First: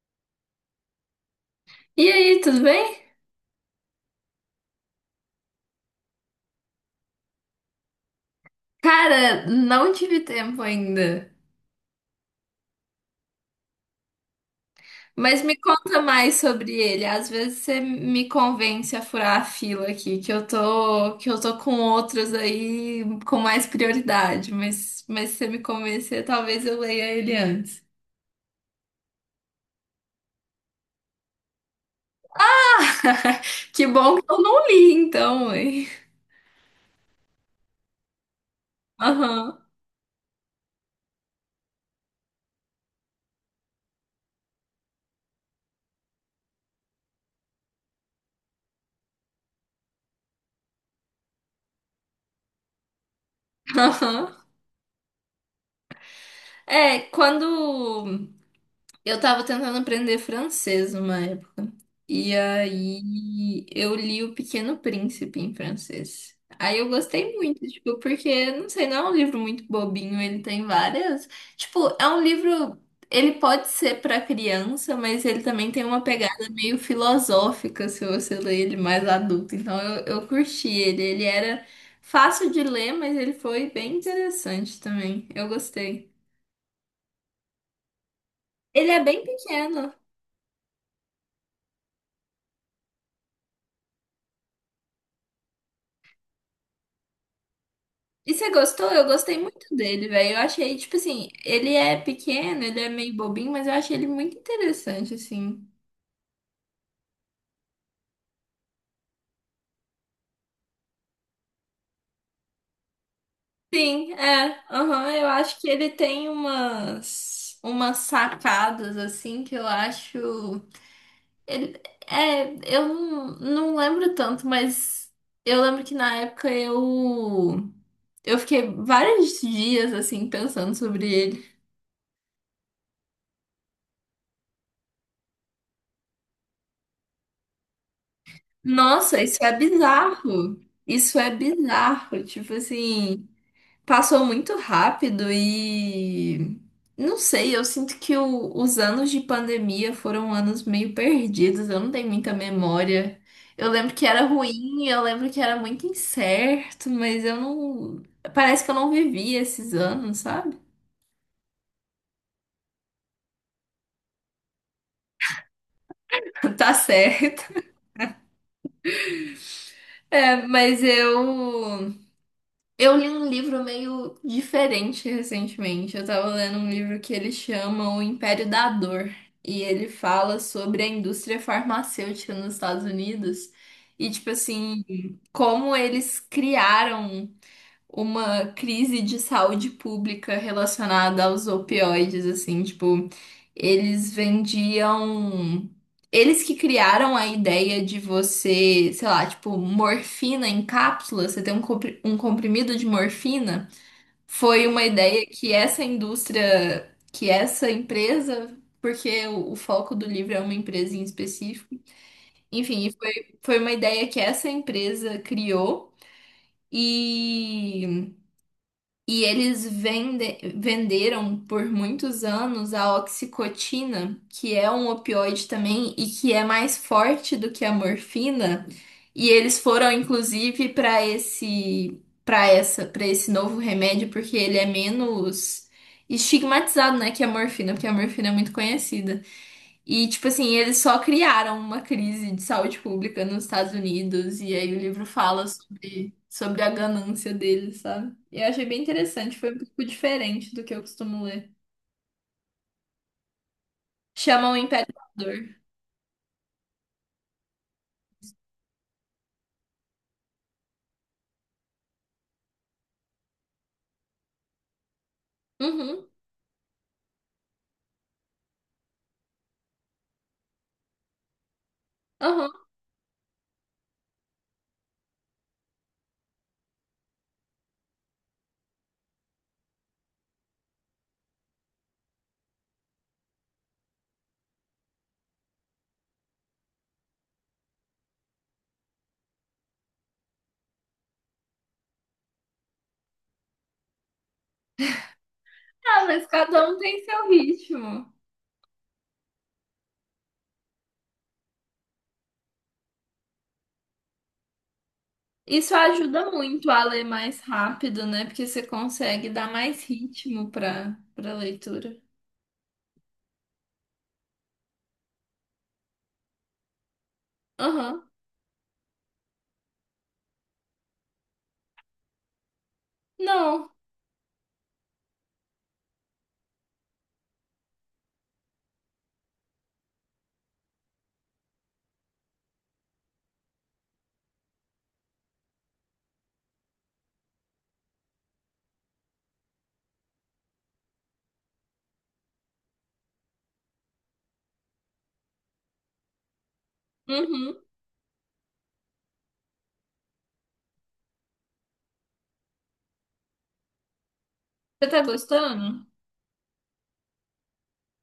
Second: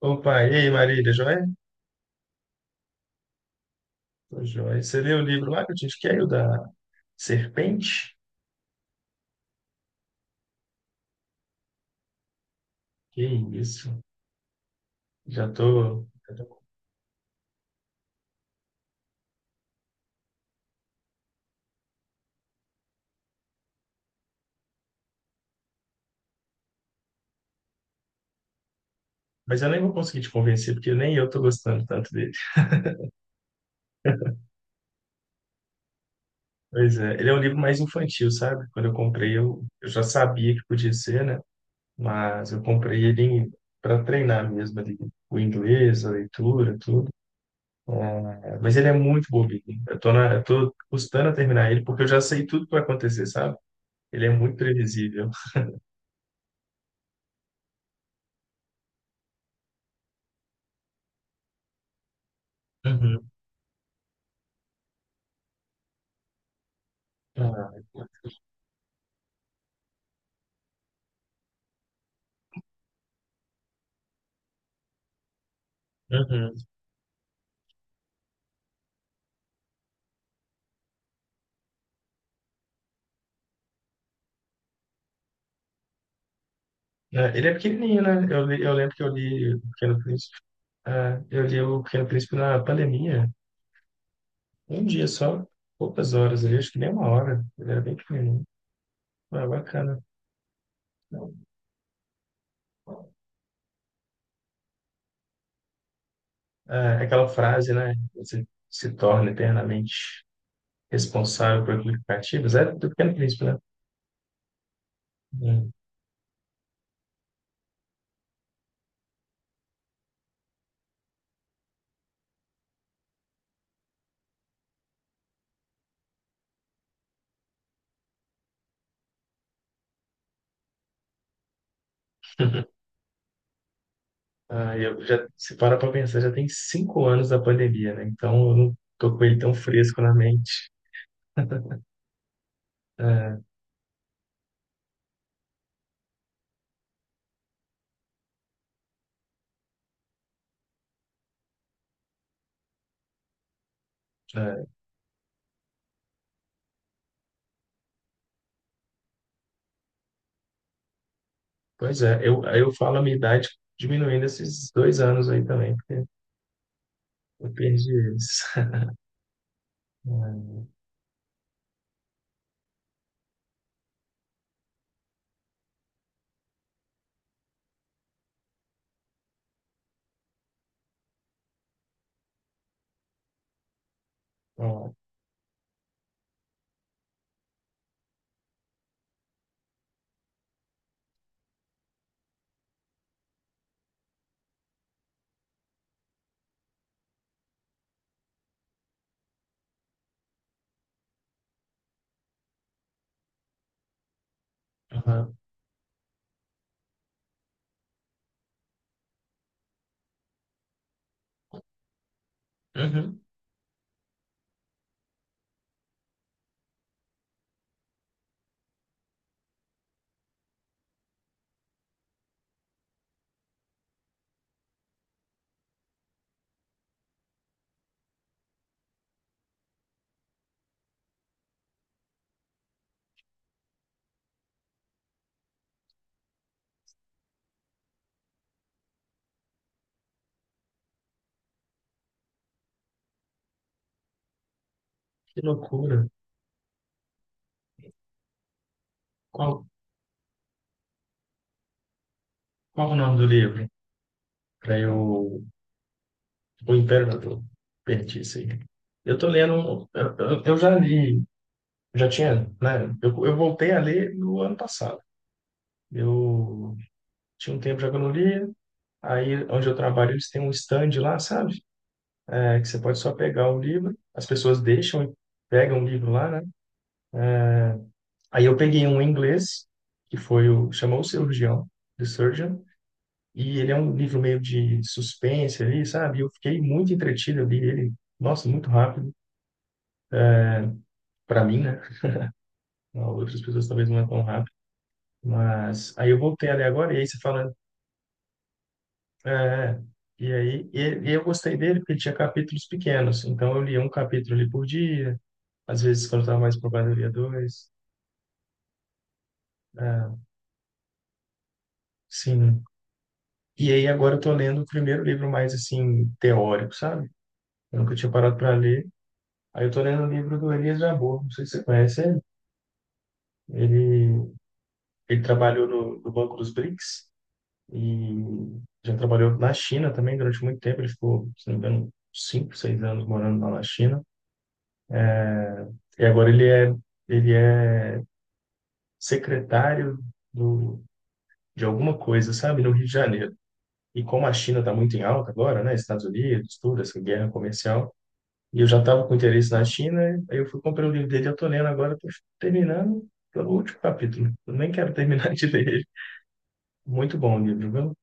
Opa, e aí, Marília, tá joia? E aí, tudo bem? Tô joia. Você leu o livro lá que eu te indiquei, o da Serpente? Cara, não tive tempo ainda. Que isso, Mas já me conta tô... já mais tô- sobre ele. Às vezes você me convence a furar a fila aqui, que eu tô com outros aí com mais prioridade, mas se você me convencer, talvez eu leia ele antes. Mas eu nem vou conseguir te convencer, porque nem eu tô gostando tanto dele. Que bom que eu não li, então, hein? Pois é, ele é um livro mais infantil, sabe? Quando eu comprei, Aham, eu já sabia que podia ser, né? Mas eu comprei ele para treinar mesmo ali, o inglês, a leitura, tudo. É, mas ele é muito bobinho. Eu tô custando a terminar ele, porque eu já sei tudo que vai acontecer, sabe? Ele é aham. muito previsível. É, quando. Eu tava tentando aprender francês uma época. E aí eu li O Pequeno Príncipe em francês. Aí eu gostei muito, Ah, tipo, porque, não sei, não é um livro muito bobinho, ele tem várias. Tipo, é um livro. Ele pode ser pra criança, mas ele também tem uma pegada uhum. meio filosófica se você ler ele mais adulto. Então eu curti ele. Ele era fácil de ler, mas ele foi bem interessante também. Eu gostei. É, ele é pequenininho, né? Eu Ele lembro é que eu bem li o pequeno. Pequeno Príncipe. É, eu li o Pequeno Príncipe na pandemia. Um dia só, poucas horas ali, acho que nem uma hora. Ele era bem E pequenininho. você gostou? Eu gostei Ah, muito bacana. dele, velho. Eu achei, tipo assim, ele é pequeno, ele é meio bobinho, mas eu achei ele muito interessante, assim. É, é aquela frase, né? Você se torna eternamente responsável por aplicativos. É do Pequeno Príncipe, né? Sim, é. Aham, eu acho que Hum. ele tem umas, umas sacadas, assim, que eu acho. Ele, é, eu não lembro tanto, mas eu lembro que na época eu. Eu fiquei vários dias, assim, pensando sobre ele. Ah, eu já, se para pra pensar, já tem 5 anos da pandemia, né? Então eu não tô Nossa, com ele isso tão é fresco na bizarro. mente. Isso é bizarro. Tipo assim. É, Passou muito rápido e não sei, eu sinto que os anos de pandemia foram anos meio perdidos, eu não tenho muita memória. Eu lembro que era é. ruim, eu lembro que era muito incerto, mas eu não. Parece que eu não vivi esses anos, sabe? Pois é, aí eu falo a minha idade diminuindo esses 2 anos aí também, porque Tá eu certo. perdi eles. É, Hum, mas eu. Eu li um livro meio diferente recentemente. Eu tava lendo um livro que ele chama O Império da Dor. E ele fala sobre a indústria farmacêutica nos Estados Unidos. E, tipo assim, ó, como eles criaram uma crise de saúde pública relacionada aos opioides, assim, tipo, eles vendiam. Eles que criaram a ideia de você, sei lá, tipo, morfina em cápsula, você tem um um comprimido de morfina, foi uma ideia aham. que essa indústria, que essa empresa, porque o foco do livro é uma empresa em específico, enfim, foi, Uhum, foi uma ideia que essa empresa criou e. E eles venderam por muitos anos a oxicotina, que é um opioide também e que é mais forte do que a morfina. E eles foram inclusive para esse novo remédio porque ele é menos estigmatizado, né, que a morfina, porque a morfina é muito conhecida. E, tipo assim, eles só criaram uma crise de saúde pública nos Estados Unidos, e aí o livro que fala loucura. sobre a ganância deles, sabe? E eu achei bem interessante, foi um Qual, pouco diferente do que eu costumo ler. qual o nome do livro? Chama o Para Império eu. Amador. O Imperador. Perdi isso aí. Eu tô lendo. Eu já li, já tinha, né? Eu voltei a ler no ano passado. Uhum, Eu tinha um tempo já que eu não lia. Aí, onde eu trabalho, eles têm um stand lá, sabe? uhum. É, que você pode só pegar o livro, as pessoas deixam e pegam o livro lá, né? Aí eu peguei um em inglês, que foi o... Chamou o Cirurgião, The Surgeon, e ele é um livro meio de suspense ali, sabe? E eu fiquei muito entretido ali, ele... Nossa, muito rápido, para mim, né? Outras pessoas talvez não é tão rápido. Mas Ah, aí eu mas voltei ali cada um agora, e tem aí você seu fala... ritmo. É, e aí e, e eu gostei dele porque ele tinha capítulos pequenos, então eu lia um capítulo ali por dia, Isso às vezes quando eu ajuda estava mais muito a empolgado eu ler lia mais dois, rápido, né? Porque você consegue dar mais é, ritmo pra leitura. sim, né? E aí agora eu tô lendo o primeiro livro mais assim teórico, sabe? Eu nunca Aham. tinha parado para ler. Aí eu tô lendo o livro do Elias Jabbour, não sei se você conhece ele. Não. Ele, ele trabalhou no Banco dos BRICS e já trabalhou na China também durante muito tempo. Ele ficou, se não me engano, 5, 6 anos morando lá na China. E agora ele é secretário do, de alguma coisa, sabe, no Rio de Janeiro. E como a China está muito em alta agora, né, Estados Unidos, tudo, essa guerra Uhum. comercial, e eu já estava com interesse na China, aí eu fui comprei o livro dele, eu tô lendo agora, tô terminando pelo último capítulo. Eu nem Você quero tá terminar de ler ele. gostando? Muito bom o livro, viu?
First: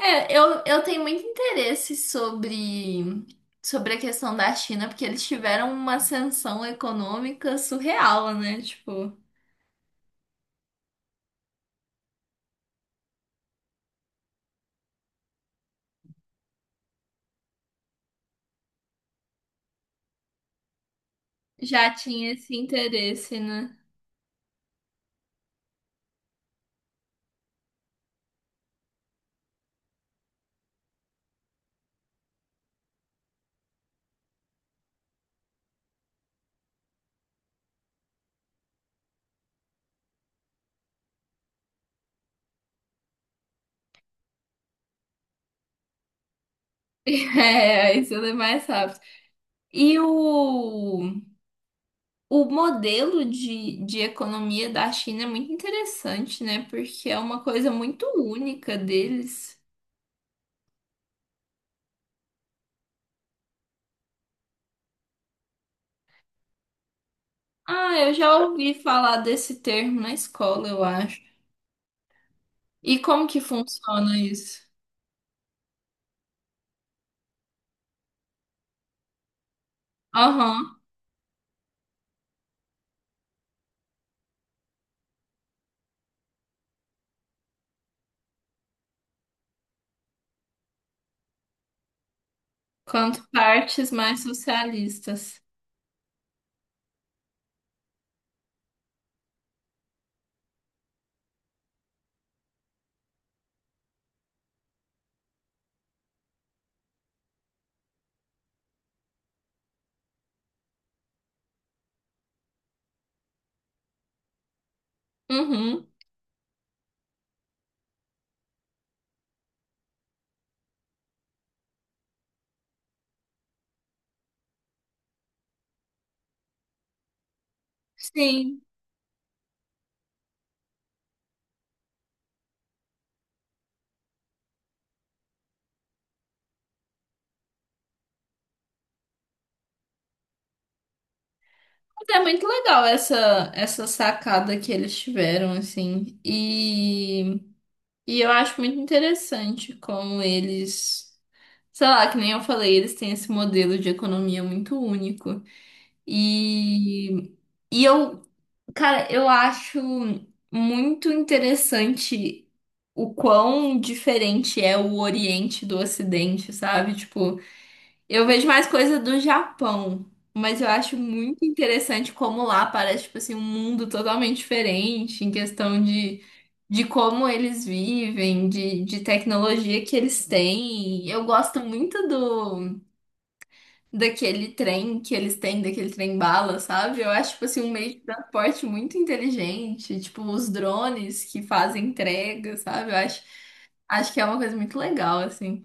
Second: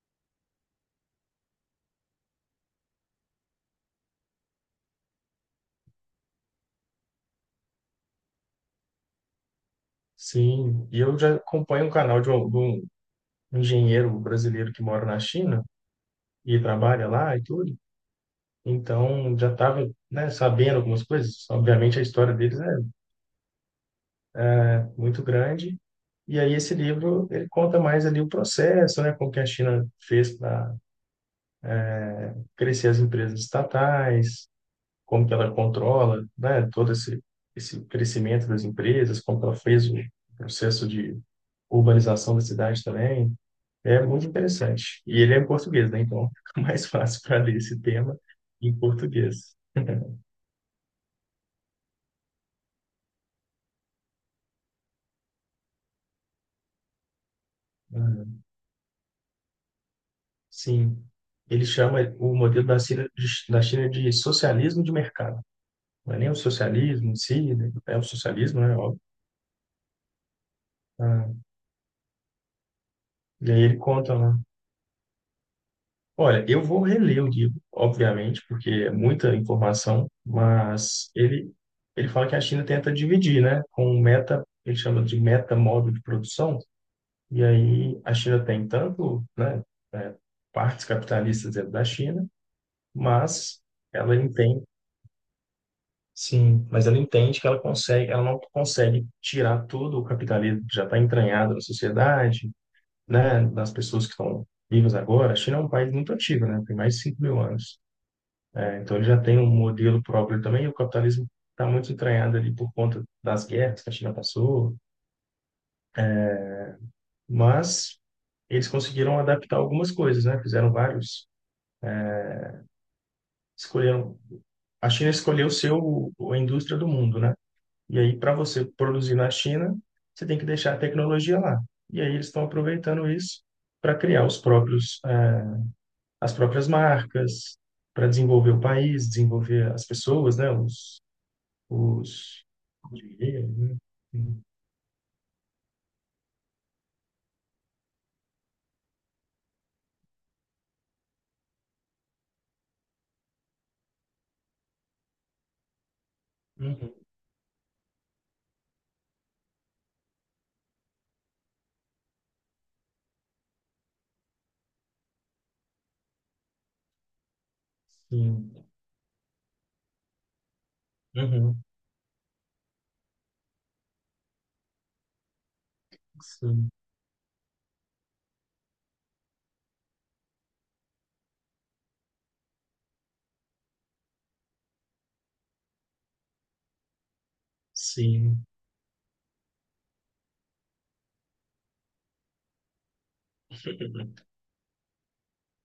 É, eu tenho muito interesse sobre a questão da China, porque eles tiveram uma ascensão econômica surreal, né? Tipo, Sim, e eu já acompanho um canal de um engenheiro brasileiro que mora na China e trabalha lá e tudo. Então, já estava, né, sabendo algumas coisas. já Obviamente, a tinha história esse deles é interesse, né? muito grande. E aí, esse livro, ele conta mais ali o processo, né, como que a China fez para crescer as empresas estatais, como que ela controla, né, todo esse crescimento das empresas, como que ela fez o processo de urbanização da cidade também. É muito interessante. E ele é em português, né? Então fica mais fácil para ler esse É, isso tema é mais em rápido. português. E o modelo de economia da China é muito interessante, né? Porque é uma coisa muito Ah, única deles. sim, ele chama o modelo da China de socialismo de mercado. Não é nem o socialismo em si, né? Ah, É o eu já socialismo, ouvi né? Óbvio. falar desse termo na escola, eu acho. Ah, E como que e aí ele conta, funciona né? isso? Olha, eu vou reler o livro, obviamente, porque é muita informação, Aham. mas ele fala que a China tenta dividir, né, com um meta, ele chama de meta modo de produção, e aí a China tem tanto, né, é, partes capitalistas dentro da China, Quanto mas partes ela mais entende, socialistas. sim, mas ela entende que ela consegue, ela não consegue tirar todo o capitalismo que já está entranhado na sociedade, né, das pessoas que estão vivas agora. A China é um país muito antigo, né, tem mais de 5.000 anos. Então ele já tem um modelo próprio também, e o capitalismo está muito entranhado ali por conta das guerras que a China passou, Uhum. mas eles conseguiram adaptar algumas coisas, né? Escolheram, a China escolheu seu a indústria do mundo, né? E aí para Sim. você produzir na China, você tem que deixar a tecnologia lá. E aí eles estão aproveitando isso para criar os próprios as próprias marcas, para desenvolver o país, desenvolver as pessoas, né? Mas é Os muito legal essa essa né? sacada que eles tiveram, assim. E eu acho muito interessante como eles, sei lá, que nem eu falei, eles têm esse modelo de economia muito único. Uhum, E, e eu, cara, eu acho muito interessante o quão diferente é o Oriente do Ocidente, sabe? Tipo, eu vejo sim. mais coisa do Japão, mas eu acho muito Uhum, interessante como lá parece, tipo assim, um mundo totalmente diferente em questão de, sim. de como eles vivem, de tecnologia que eles têm. Eu gosto muito do daquele trem que eles têm, daquele trem bala, sabe? Eu acho, tipo assim, um meio de Sim. transporte muito inteligente, tipo os drones que fazem entrega, sabe? Eu acho, acho que é uma coisa muito legal, assim.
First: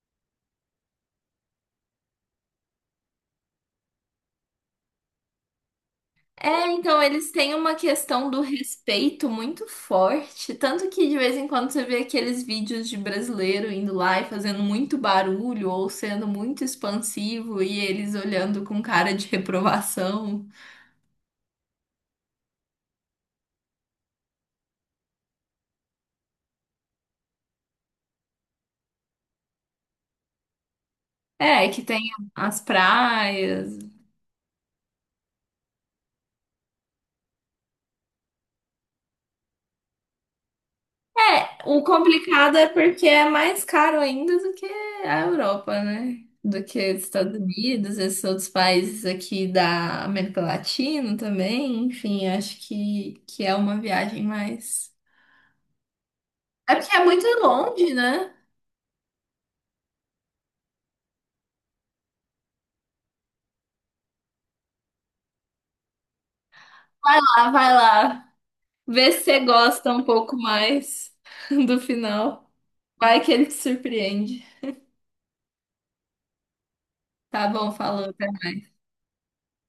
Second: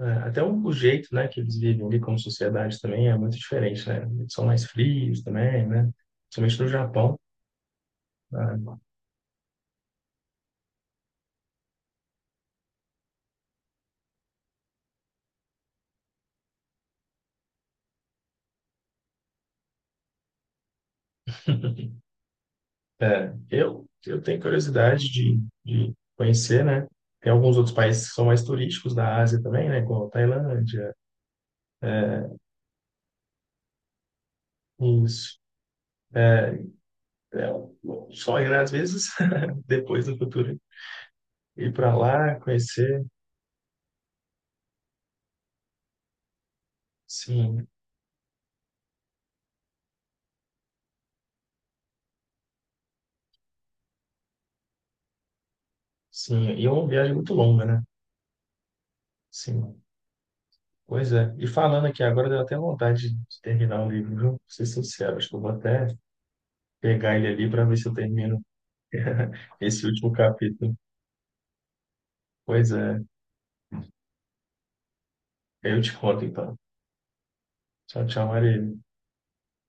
É, até o jeito, né, que eles vivem ali como sociedade também é muito diferente, né? Eles são mais frios também, né? Principalmente É, no então Japão, eles têm uma questão do né? respeito muito forte, tanto que de vez em quando você vê aqueles vídeos de brasileiro indo lá e fazendo muito barulho ou sendo muito expansivo e eles olhando com cara de reprovação. É, eu tenho curiosidade de conhecer, né? Tem alguns outros países que são mais turísticos da Ásia também, né? Como a Tailândia. É, que tem É, as praias. isso. É um sonho, né? Às vezes, depois no futuro, É, ir o para lá, complicado é conhecer. porque é mais caro ainda do que a Europa, né? Do que os Estados Sim. Unidos, esses outros países aqui da América Latina também. Enfim, acho que é uma viagem mais. Sim, e é É uma porque é viagem muito muito longa, né? longe, né? Sim, pois é. E falando aqui agora, deu até vontade de terminar o livro, viu? Pra ser sincero, acho que eu vou até pegar ele Ah, ali para vai ver se eu lá. termino Vê se você esse gosta um último pouco capítulo. mais do final. Pois é, Vai que ele te surpreende. eu te conto então. Tá bom, Tchau, falou. Até tchau, mais. Maria.